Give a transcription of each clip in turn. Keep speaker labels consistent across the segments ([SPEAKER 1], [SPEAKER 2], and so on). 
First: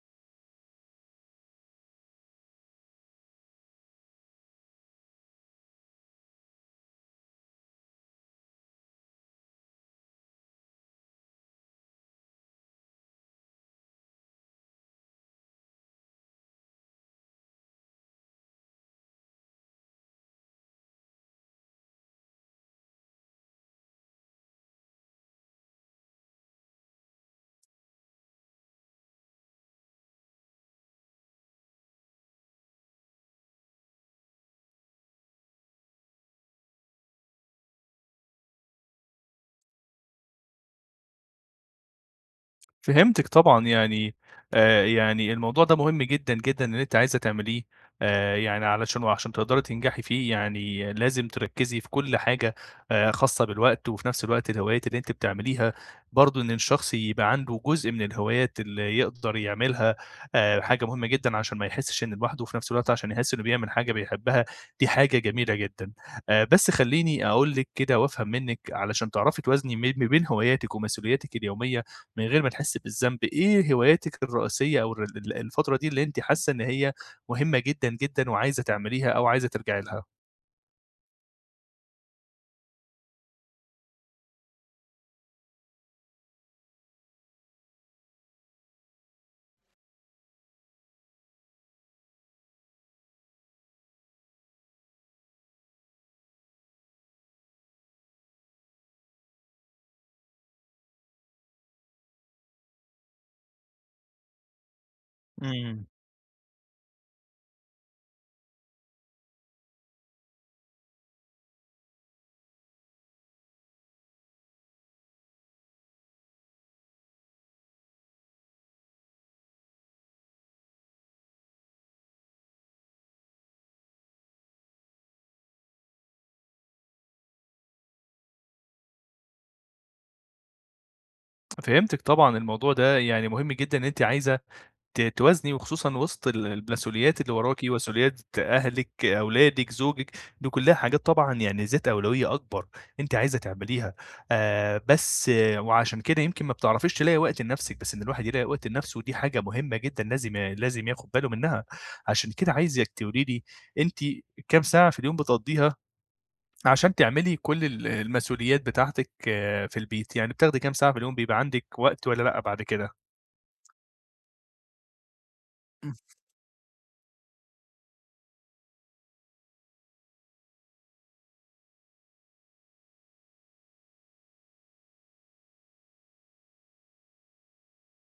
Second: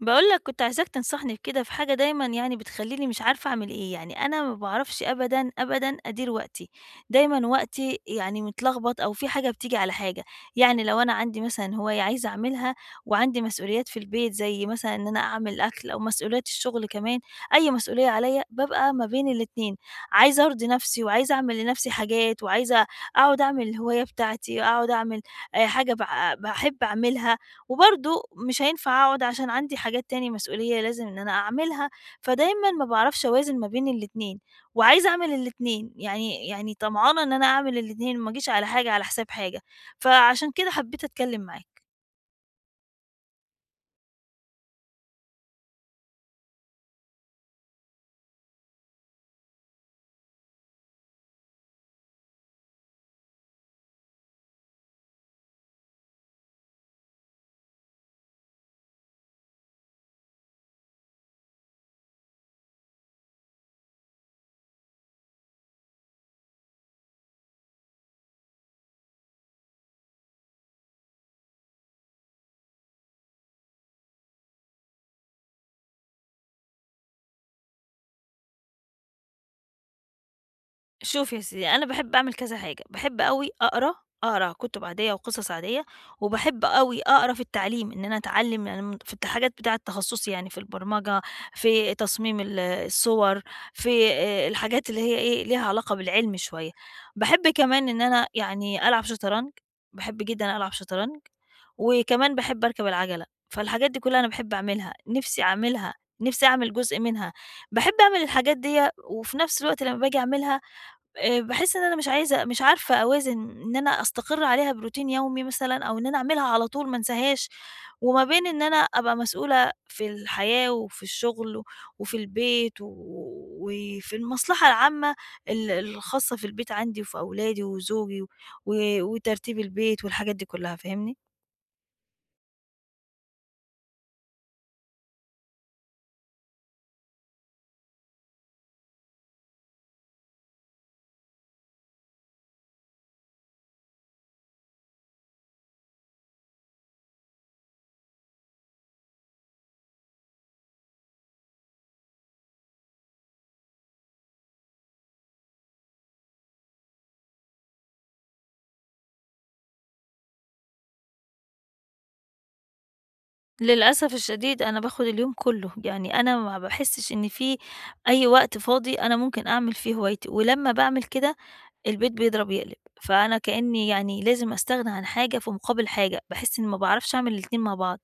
[SPEAKER 1] باقول لك كنت عايزاك تنصحني في كده في حاجة دايمًا يعني بتخلّيني مش عارفة أعمل إيه، يعني أنا ما باعرفش أبدًا، أبدًا أدير وقتي، دايمًا وقتي يعني متلخبط أو في حاجة بتيجي على حاجة، يعني لو أنا عندي مثلًا هواية عايزة أعملها وعندي مسؤوليات في البيت زي مثلًا إن أنا أعمل أكل أو مسؤوليات الشغل كمان، أي مسؤولية عليّا بابقى ما بين الاتنين، عايزة أرضي نفسي وعايزة أعمل لنفسي حاجات وعايزة أقعد أعمل الهواية بتاعتي، أقعد أعمل حاجة باحب أعملها وبرضه مش هينفع أقعد عشان عندي حاجات تاني مسؤولية لازم إن أنا أعملها، فدايمًا ما باعرفش أوازن ما بين الاتنين، وعايزة أعمل الاتنين، يعني طمعانة إن أنا أعمل الاتنين، ما أجيش على حاجة على حساب حاجة، فعشان كده حبيت أتكلم معاك.
[SPEAKER 2] فهمتِك طبعًا، يعني الموضوع ده مهم جدًا، جدًا إن أنتِ عايزة تعمليه. يعني علشان وعشان تقدري تنجحي فيه يعني لازم تركّزي في كل حاجة، خاصة بالوقت، وفي نفس الوقت الهوايات اللي أنتِ بتعمليها برضه إن الشخص يبقى عنده جزء من الهوايات اللي يقدر يعملها. حاجة مهمة جدًا عشان ما يحسش إنه لوحده، وفي نفس الوقت عشان يحس إنه بيعمل حاجة بيحبها، دي حاجة جميلة جدًا. بس خلّيني أقول لِك كده وأفهم منِّك علشان تعرفي توازني ما بين هواياتِك ومسؤولياتِك اليومية من غير ما تحسّي بالذنب. إيه هواياتِك الرئيسية أو ال ال الفترة دي اللي أنتِ حاسّة إن هي مهمة جدًا، جدًا وعايزة تعمليها أو عايزة ترجعي لها؟
[SPEAKER 1] شوفي يا سيدي أنا باحب أعمل كذا حاجة، باحب أوي أقرا، أقرا كُتب عادية وقصص عادية، وباحب أوي أقرا في التعليم، إن أنا أتعلم يعني من في الحاجات بتاعة تخصصي يعني في البرمجة، في تصميم الصور، في الحاجات اللي هي إيه، ليها علاقة بالعلم شوية. باحب كمان إن أنا يعني ألعب شطرنج، باحب جدًا ألعب شطرنج، وكمان باحب أركب العجلة، فالحاجات دي كلها أنا باحب أعملها، نِفْسي
[SPEAKER 2] إمم.
[SPEAKER 1] أعملها، نِفْسي أعمل جزء منها. باحب أعمل الحاجات ديّة وفي نفس الوقت لمّا باجي أعملها باحس إن أنا مش عايزة مش عارفة أوازن إن أنا أستقر عليها بروتين يومي مثلًا أو إن أنا أعملها على طول ما أنساهاش، وما بين إن أنا أبقى مسؤولة في الحياة وفي الشغل وفي البيت وفي المصلحة العامة الخاصة في البيت عندي وفي أولادي وزوجي وترتيب البيت والحاجات دي كلّها، فاهمني؟
[SPEAKER 2] فهمتِك طبعًا، الموضوع ده يعني مهم جدًا إن أنتِ عايزة توازني، وخصوصًا وسط المسؤوليات اللي وراكِ، مسؤوليات أهلِك، أولادِك، زوجِك، دي كلها حاجات طبعًا يعني ذات أولوية أكبر أنتِ عايزة تعمليها. بس آه، وعشان كده يمكن ما بتعرفيش تلاقي وقت لنفسِك، بس إن الواحد يلاقي وقت لنفسه دي حاجة مهمة جدًا لازم ياخد باله منها. عشان كده عايزِك تقولي لي أنتِ كام ساعة في اليوم بتقضّيها عشان تعملي كل المسؤوليات بتاعتِك؟ آه، في البيت، يعني بتاخدي كام ساعة في اليوم بيبقى عندِك وقت والّا لأ بعد كده؟
[SPEAKER 1] للأسف الشديد أنا باخد اليوم كله، يعني أنا ما باحسّش إن في أي وقت فاضي أنا ممكن أعمل فيه هوايتي، ولمّا باعمل كده البيت بيضرب يقلب، فأنا كإني يعني لازم أستغنى عن حاجة في مقابل حاجة، باحس إني ما باعرفش أعمل الاتنين مع بعض،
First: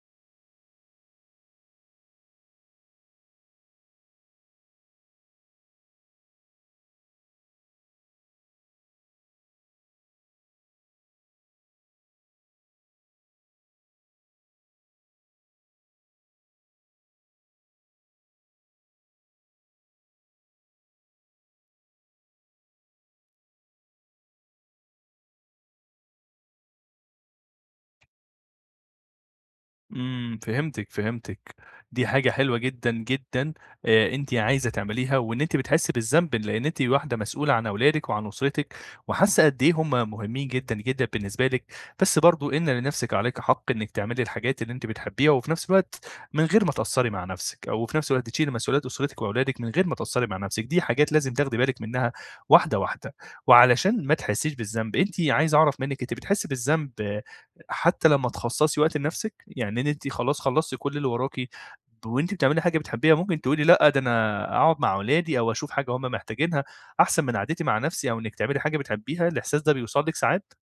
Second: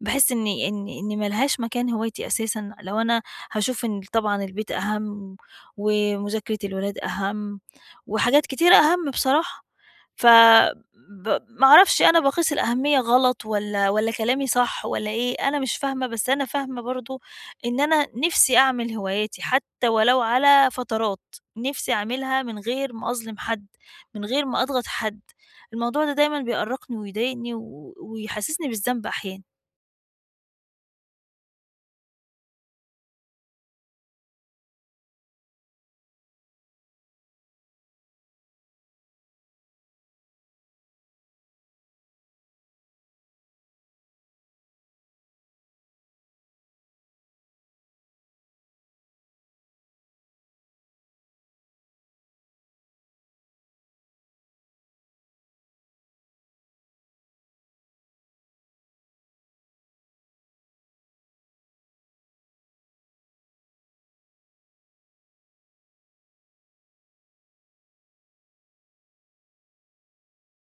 [SPEAKER 1] باحس إن ما لهاش مكان هوايتي أساسًا، لو أنا هاشوف إن طبعًا البيت أهَم ومذاكرة الولاد أهَم وحاجات كتيرة أهَم بصراحة. ف ب ما أعرفش أنا باقيس الأهمية غلط والّا كلامي صح والّا إيه، أنا مش فاهمة، بس أنا فاهمة برضه إن أنا نِفْسي أعمل هواياتي حتى ولو على فترات، نِفْسي أعملها من غير ما أظلم حد، من غير ما أضغط حد، الموضوع ده دايمًا بيأرّقني ويضايقني ويحسّسني بالذنب أحيانًا.
[SPEAKER 2] إمم، فهمتِك، فهمتِك. دي حاجة حلوة جدًا، جدًا أنتِ عايزة تعمليها، وإن أنتِ بتحسّي بالذنب لإن أنتِ واحدة مسؤولة عن أولادِك وعن أسرتِك وحاسّة قد إيه هم مهمين جدًا، جدًا بالنسبة لِك. بس برضه إن لنفسِك عليكِ حق إنِّك تعملي الحاجات اللي أنتِ بتحبّيها، وفي نفس الوقت من غير ما تقصّري مع نفسِك، أو في نفس الوقت تشيلي مسؤوليات أسرتِك وأولادِك من غير ما تقصّري مع نفسِك، دي حاجات لازم تاخدي بالِك منّها واحدة، واحدة. وعلشان ما تحسّيش بالذنب، أنتِ عايز أعرف منِّك أنتِ بتحسّي بالذنب حتى لمّا تخصّصي وقت لنَفْسِك؟ يعني إن أنتِ خلاص خلّصتِ كل اللي وراكِ وأنتِ بتعملي حاجة بتحبيها ممكن تقولي لأ، ده أنا أقعد مع ولادي أو أشوف حاجة هم محتاجينها أحسن من قعدتي مع نَفْسي أو إنِّك تعملي حاجة بتحبيها، الإحساس ده بيوصل لِك ساعات؟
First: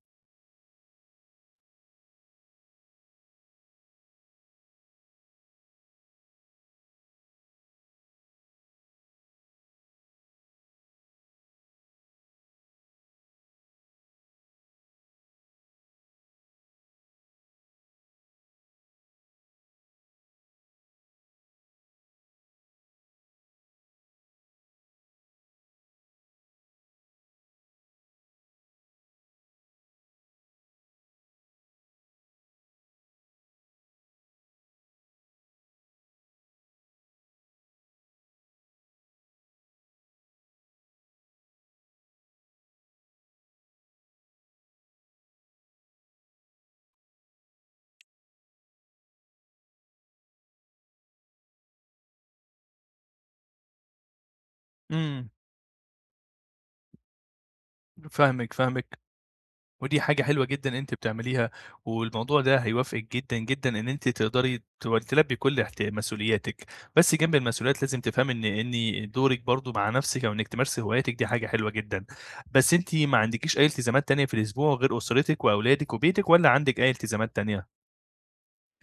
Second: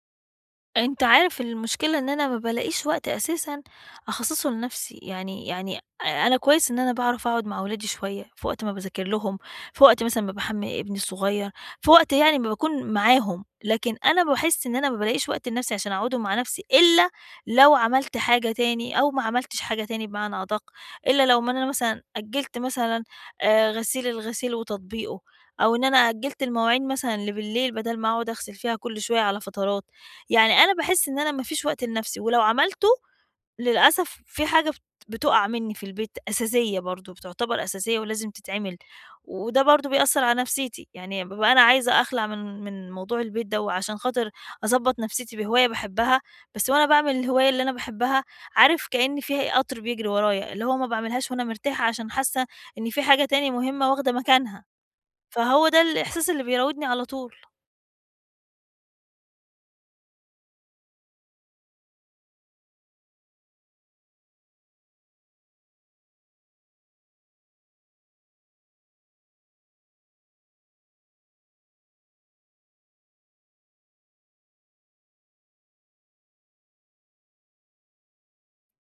[SPEAKER 1] أنت عارف المشكلة إن أنا ما بالاقيش وقت أساسًا أخصّصه لنَفْسي، يعني أنا كويس إن أنا باعرف أقعد مع ولادي شوية، في وقت ما باذاكر لهم، في وقت مثلًا ما باحمّل ابني الصغير، في وقت يعني ما باكون معاهم، لكن أنا باحس إن أنا ما بالاقيش وقت لنَفْسي عشان أقعده مع نَفْسي إلا لو عملت حاجة تاني أو ما عملتش حاجة تاني بمعنى أدَق، إلا لو ما أنا مثلًا أجّلت مثلًا الغسيل وتطبيقه أو إن أنا أجّلت المواعين مثلًا اللي بالليل بدل ما أقعد أغسل فيها كل شوية على فترات. يعني أنا باحس إن أنا ما فيش وقت لنفسي، ولو عملته للأسف في حاجة بتُقع منّي في البيت أساسية برضه، بتعتبر أساسية ولازم تتعمل، وده برضه بيأثّر على نفسيتي، يعني بابقى أنا عايزة أخلع من موضوع البيت ده، وعشان خاطر أضبّط نفسيتي بهواية باحبها، بس وأنا باعمل الهواية اللي أنا باحبها عارف كإن في قطر بيجري ورايا، اللي هو ما باعملهاش وأنا مرتاحة عشان حاسة إن في حاجة تاني مهمة واخدة مكانها،
[SPEAKER 2] إمم،
[SPEAKER 1] فهو ده الإحساس اللي بيراودني على طول.
[SPEAKER 2] فاهمِك، فاهمِك. ودي حاجة حلوة جدًا أنتِ بتعمليها، والموضوع ده هيوافقِك جدًا، جدًا إن أنتِ تقدري تلبّي كل مسؤولياتِك. بس جنب المسؤوليات لازم تفهمي إن دورِك برضه مع نفسِك أو إنِّك تمارسي هواياتِك دي حاجة حلوة جدًا. بس أنتِ ما عندكيش أي التزامات تانية في الأسبوع غير أسرتِك وأولادِك وبيتِك والّا عندِك أي التزامات تانية؟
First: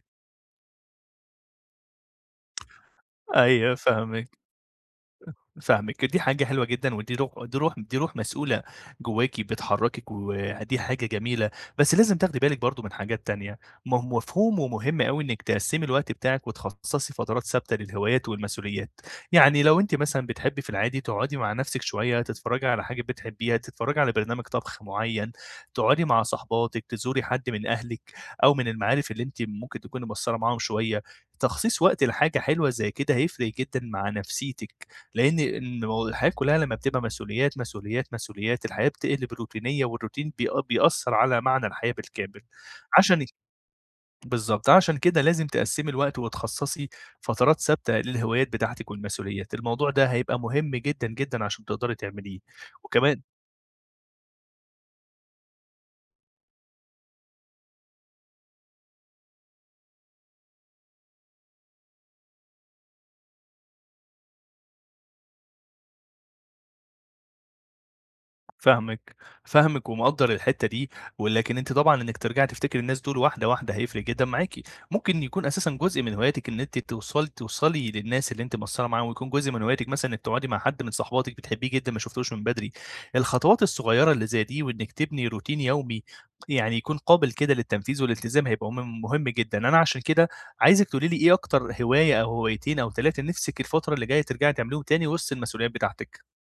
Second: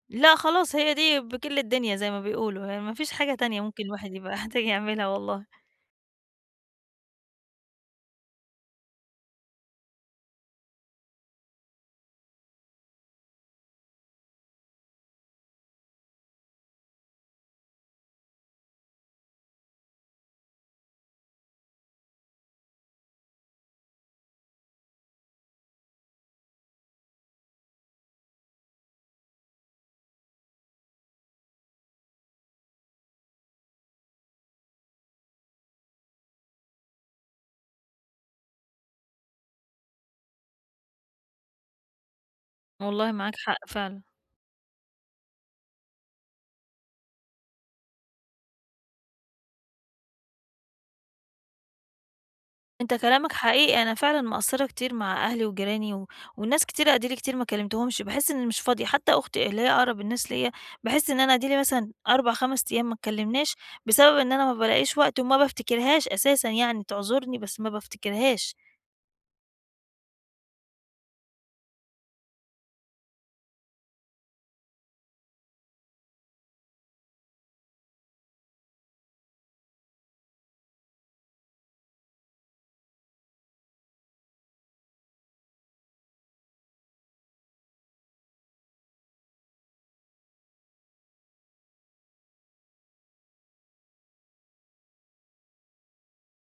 [SPEAKER 1] لأ خلاص هي دي بِكِل الدنيا زي ما بيقولوا، يعني ما فيش حاجة تانية
[SPEAKER 2] أيوه
[SPEAKER 1] ممكن الواحد يبقى
[SPEAKER 2] فاهمِك.
[SPEAKER 1] محتاج يعملها والله،
[SPEAKER 2] فاهمِك، دي حاجة حلوة جدًا، ودي روح دي روح دي روح مسؤولة جواكِ بتحركِك، ودي حاجة جميلة، بس لازم تاخدي بالِك برضه من حاجات تانية. مفهوم ومهم أوي إنِك تقسّمي الوقت بتاعِك، وتخصصي فترات ثابتة للهوايات والمسؤوليات. يعني لو أنتِ مثلًا بتحبي في العادي تقعدي مع نفسِك شوية، تتفرجي على حاجة بتحبيها، تتفرجي على برنامج طبخ معين، تقعدي مع صاحباتِك، تزوري حد من أهلِك أو من المعارف اللي أنتِ ممكن تكوني مقصّرة معاهم شوية، تخصيص وقت لحاجة حلوة زي كده هيفرق جدًا مع نفسيتِك. لأن الحياة كلّها لمّا بتبقى مسؤوليات، مسؤوليات، مسؤوليات، الحياة بتقلب روتينية، والروتين بيأثّر على معنى الحياة بالكامل.
[SPEAKER 1] والله
[SPEAKER 2] عشان
[SPEAKER 1] معاك حق فعلًا،
[SPEAKER 2] بالضبط، عشان كده لازم تقسّمي الوقت وتخصّصي فترات ثابتة للهوايات بتاعتِك والمسؤوليات، الموضوع ده هيبقى مهم جدًا، جدًا عشان تقدري تعمليه.
[SPEAKER 1] أنت
[SPEAKER 2] وكمان
[SPEAKER 1] كلامك حقيقي أنا فعلًا مقصّرة كتير مع أهلي وجيراني والناس كتير أدِيلي كتير ما كلمتهمش، باحس إني مش فاضية، حتى أختي اللي هي أقرب الناس ليّا، باحس إن أنا أدِيلي مثلًا 4، 5 أيام ما اتكلمناش، بسبب إن أنا ما بالاقيش وقت وما بافتكرهاش أساسًا يعني، تعذرني بس ما بافتكرهاش.
[SPEAKER 2] فاهمِك، فاهمِك، ومقدّر الحتّة دي، ولكن أنتِ طبعًا إنِّك ترجعي تفتكري الناس دول واحدة، واحدة هيفرق جدًا معاكِ. ممكن يكون أساسًا جزء من هواياتِك إن أنتِ توصلي للناس اللي أنتِ مقصّرة معاهم، ويكون جزء من هواياتِك مثلًا إنِّك تقعدي مع حد من صحباتِك بتحبيه جدًا ما شُفتوش من بدري. الخطوات الصغيّرة اللي زي دي وإنِّك تبني روتين يومي يعني يكون قابل كده للتنفيذ والالتزام هيبقى مهم مهم جدًا. أنا عشان كده عايزِك تقولي لي إيه أكتر هواية أو هوايتين أو 3 نِفْسِك الفترة اللي جاية ترجعي تعمليهم تاني وسط المسؤوليات بتاعتِك؟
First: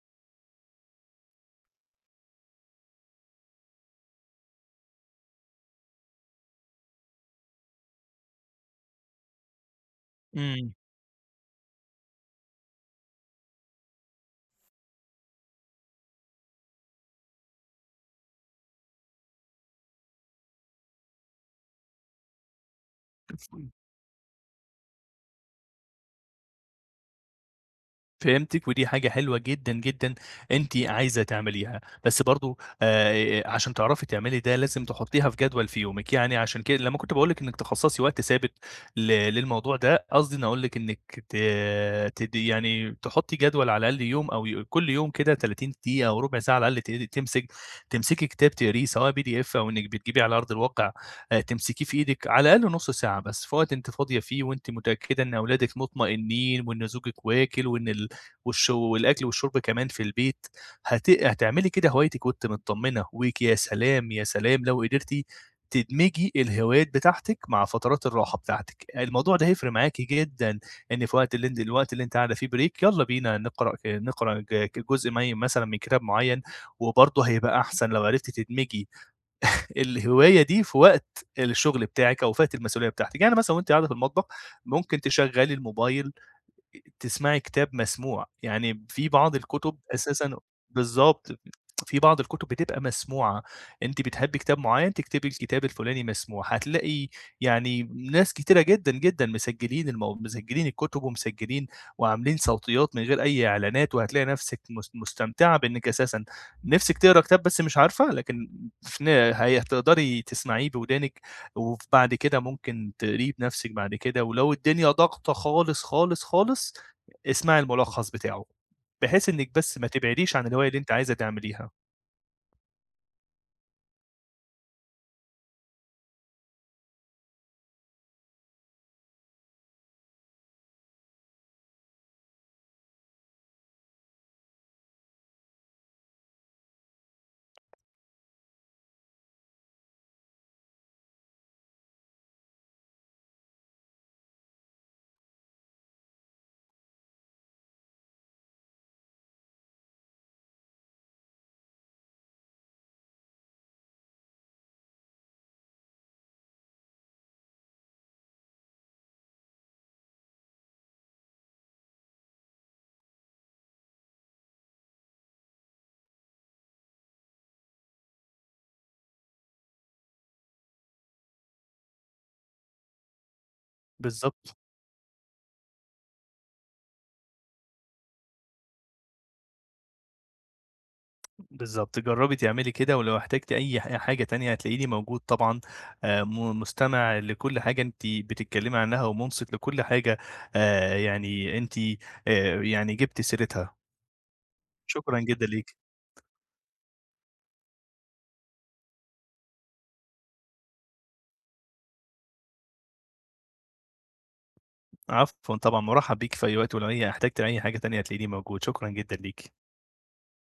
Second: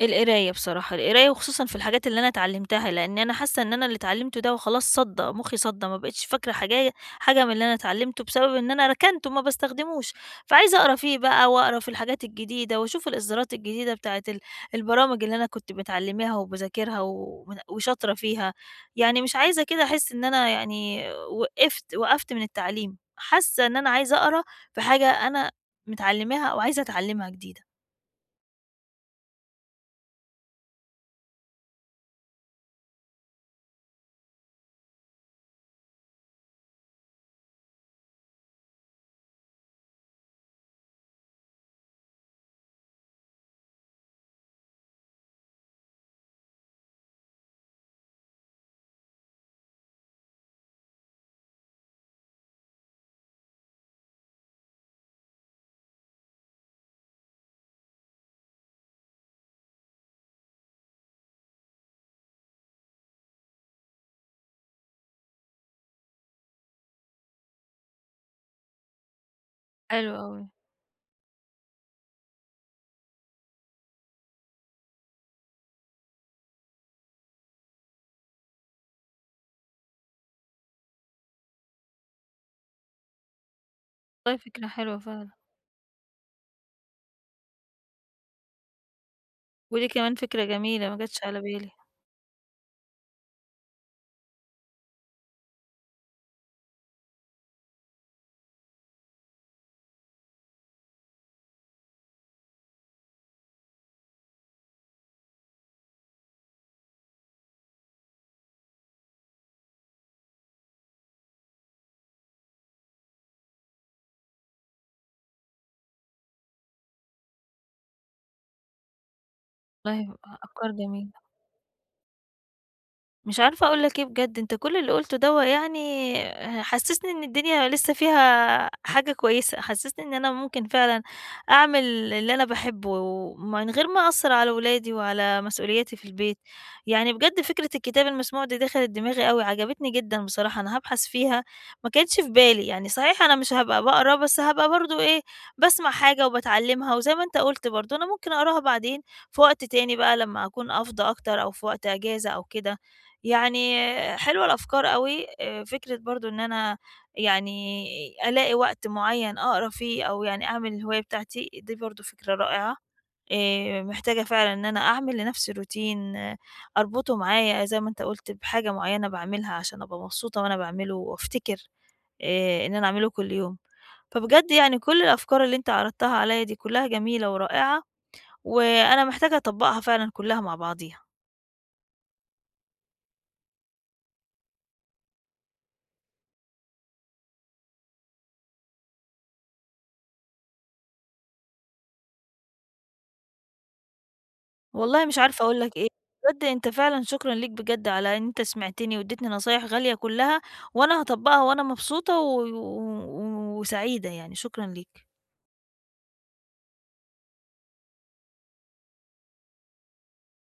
[SPEAKER 1] القراية بصراحة، القراية وخصوصًا في الحاجات اللي أنا اتعلمتها، لإن أنا حاسة إن أنا اللي اتعلمته ده وخلاص صدّى، مخي صدّى، ما بقيتش فاكرة حاجة من اللي أنا اتعلمته بسبب إن أنا ركنته ما باستخدموش،
[SPEAKER 2] إمم.
[SPEAKER 1] فعايزة أقرا فيه بقى وأقرا في الحاجات الجديدة وأشوف الإصدارات الجديدة بتاعة البرامج اللي أنا كنت باتعلمها وباذاكرها وشاطرة فيها، يعني مش عايزة كده أحس إن أنا يعني وقفت من التعليم، حاسة إن أنا عايزة أقرا في حاجة أنا متعلماها أو عايزة أتعلمها جديدة.
[SPEAKER 2] فهمتِك، ودي حاجة حلوة جدًا، جدًا أنتِ عايزة تعمليها، بس برضه عشان تعرفي تعملي ده لازم تحطّيها في جدول في يومِك. يعني عشان كده لمّا كنت باقول لِك إنِّك تخصّصي وقت ثابت للموضوع ده، قصدي إني أقول لِك إنِّك ت تد يعني تحطّي جدول على الأقل يوم أو كل يوم كده 30 دقيقة أو ربع ساعة على الأقل ت تمسك تمسكي كتاب تقريه سواء PDF أو إنِّك بتجيبيه على أرض الواقع. تمسكيه في إيدِك على الأقل نُص ساعة بس في وقت أنتِ فاضية فيه، وأنتِ متأكدة إن أولادِك مطمئنين وإن زوجِك واكل وإن ال والش والأكل والشرب كمان في البيت. هتعملي كده هوايتِك وأنتِ متطمنة. ويا سلام، يا سلام لو قدرتِ تدمجي الهوايات بتاعتِك مع فترات الراحة بتاعتِك، الموضوع ده هيفرق معاكِ
[SPEAKER 1] حلو أوي،
[SPEAKER 2] جدًا. إن في وقت اللي أنتِ الوقت اللي أنتِ قاعدة فيه بريك، يالّا بينا نقرأ جزء مثلًا من كتاب معين. وبرضه هيبقى أحسن لو عرفتِ تدمجي الهواية دي في وقت الشغل بتاعِك أو في وقت المسؤولية بتاعتِك. يعني مثلًا وأنتِ قاعدة في المطبخ
[SPEAKER 1] والله فكرة حلوة
[SPEAKER 2] ممكن
[SPEAKER 1] فعلًا.
[SPEAKER 2] تشغّلي الموبايل تسمعي كتاب مسموع. يعني في بعض الكتب
[SPEAKER 1] ودي كمان
[SPEAKER 2] أساسًا،
[SPEAKER 1] فكرة جميلة ما جاتش
[SPEAKER 2] بالضبط،
[SPEAKER 1] على بالي،
[SPEAKER 2] في بعض الكتب بتبقى مسموعة. أنتِ بتحبي كتاب معيّن تكتبي الكتاب الفلاني مسموع، هتلاقي يعني ناس كتيرة جدًا، جدًا مسجّلين مسجّلين الكتب ومسجّلين وعاملين صوتيات من غير أي إعلانات. وهتلاقي نَفْسِك مستمتعة بإنِّك أساسًا نِفْسِك تقرا كتاب بس مش عارفة. لكن في ن هي هتقدري تسمعيه بودانِك، وبعد كده ممكن تقريه بنفسِك بعد كده. ولو الدنيا ضاغطة خالص، خالص، خالص، اسمعي الملخص بتاعه، بحيث إنِّك بس ما
[SPEAKER 1] والله
[SPEAKER 2] تبعديش عن الهواية
[SPEAKER 1] أفكار
[SPEAKER 2] اللي أنتِ
[SPEAKER 1] جميلة.
[SPEAKER 2] عايزة تعمليها.
[SPEAKER 1] مش عارفة أقول لك إيه بجد، أنت كل اللي قُلته دوّة يعني حسّسني إن الدنيا لسه فيها حاجة كويسة، حسّسني إن أنا ممكن فعلًا أعمل اللي أنا باحبه ومن غير ما أأثّر على ولادي وعلى مسؤولياتي في البيت. يعني بجد فكرة الكتاب المسموع دي دخلت دماغي أوي، عجبتني جدًا بصراحة، أنا هابحث فيها، ما كانتش في بالي. يعني صحيح أنا مش هابقى باقرا، بس هابقى برضه إيه، باسمع حاجة وباتعلّمها وزي ما أنت قُلت برضه أنا ممكن أقراها بعدين في وقت تاني بقى لمّا أكون أفضى أكتر أو في وقت أجازة أو كده. يعني حلوة الأفكار أوي، فكرة برضه إن أنا يعني ألاقي وقت معيّن أقرا فيه أو يعني أعمل الهواية بتاعتي، دي برضه فكرة رائعة، محتاجة فعلًا إن أنا أعمل لنفسي روتين آه، أربطه معايا زي ما أنت قُلت بحاجة معيّنة باعملها عشان أبقى مبسوطة وأنا باعمله وأفتكر إن أنا أعمله كل يوم. فبجد
[SPEAKER 2] بالضبط،
[SPEAKER 1] يعني كل الأفكار اللي أنت عرضتها عليّا دي كلها جميلة ورائعة، وأنا محتاجة أطبّقها فعلًا كلها مع بعضيها.
[SPEAKER 2] بالضبط، جرّبي تعملي كده. ولو احتجتِ أي حاجة تانية هتلاقيني موجود طبعًا. م مستمع لكل حاجة أنتِ بتتكلمي عنها، ومُنصت لكل حاجة يعني أنتِ يعني جِبتِ سيرتها.
[SPEAKER 1] والله مش
[SPEAKER 2] شكرًا
[SPEAKER 1] عارفة
[SPEAKER 2] جدًا
[SPEAKER 1] أقول
[SPEAKER 2] ليكِ.
[SPEAKER 1] لك إيه، بجد أنت فعلًا شكرًا ليك بجد على إن أنت سمعتني واديتني نصايح غالية كلها، وأنا هاطبّقها وأنا مبسوطة و و وسعيدة يعني، شكرًا ليك.
[SPEAKER 2] عفوًا طبعًا، مُرحّب بيكِ في أي وقت. ولو هي احتجتي أي احتجتِ لأي حاجة تانية هتلاقيني موجود، شكرًا جدًا ليكِ.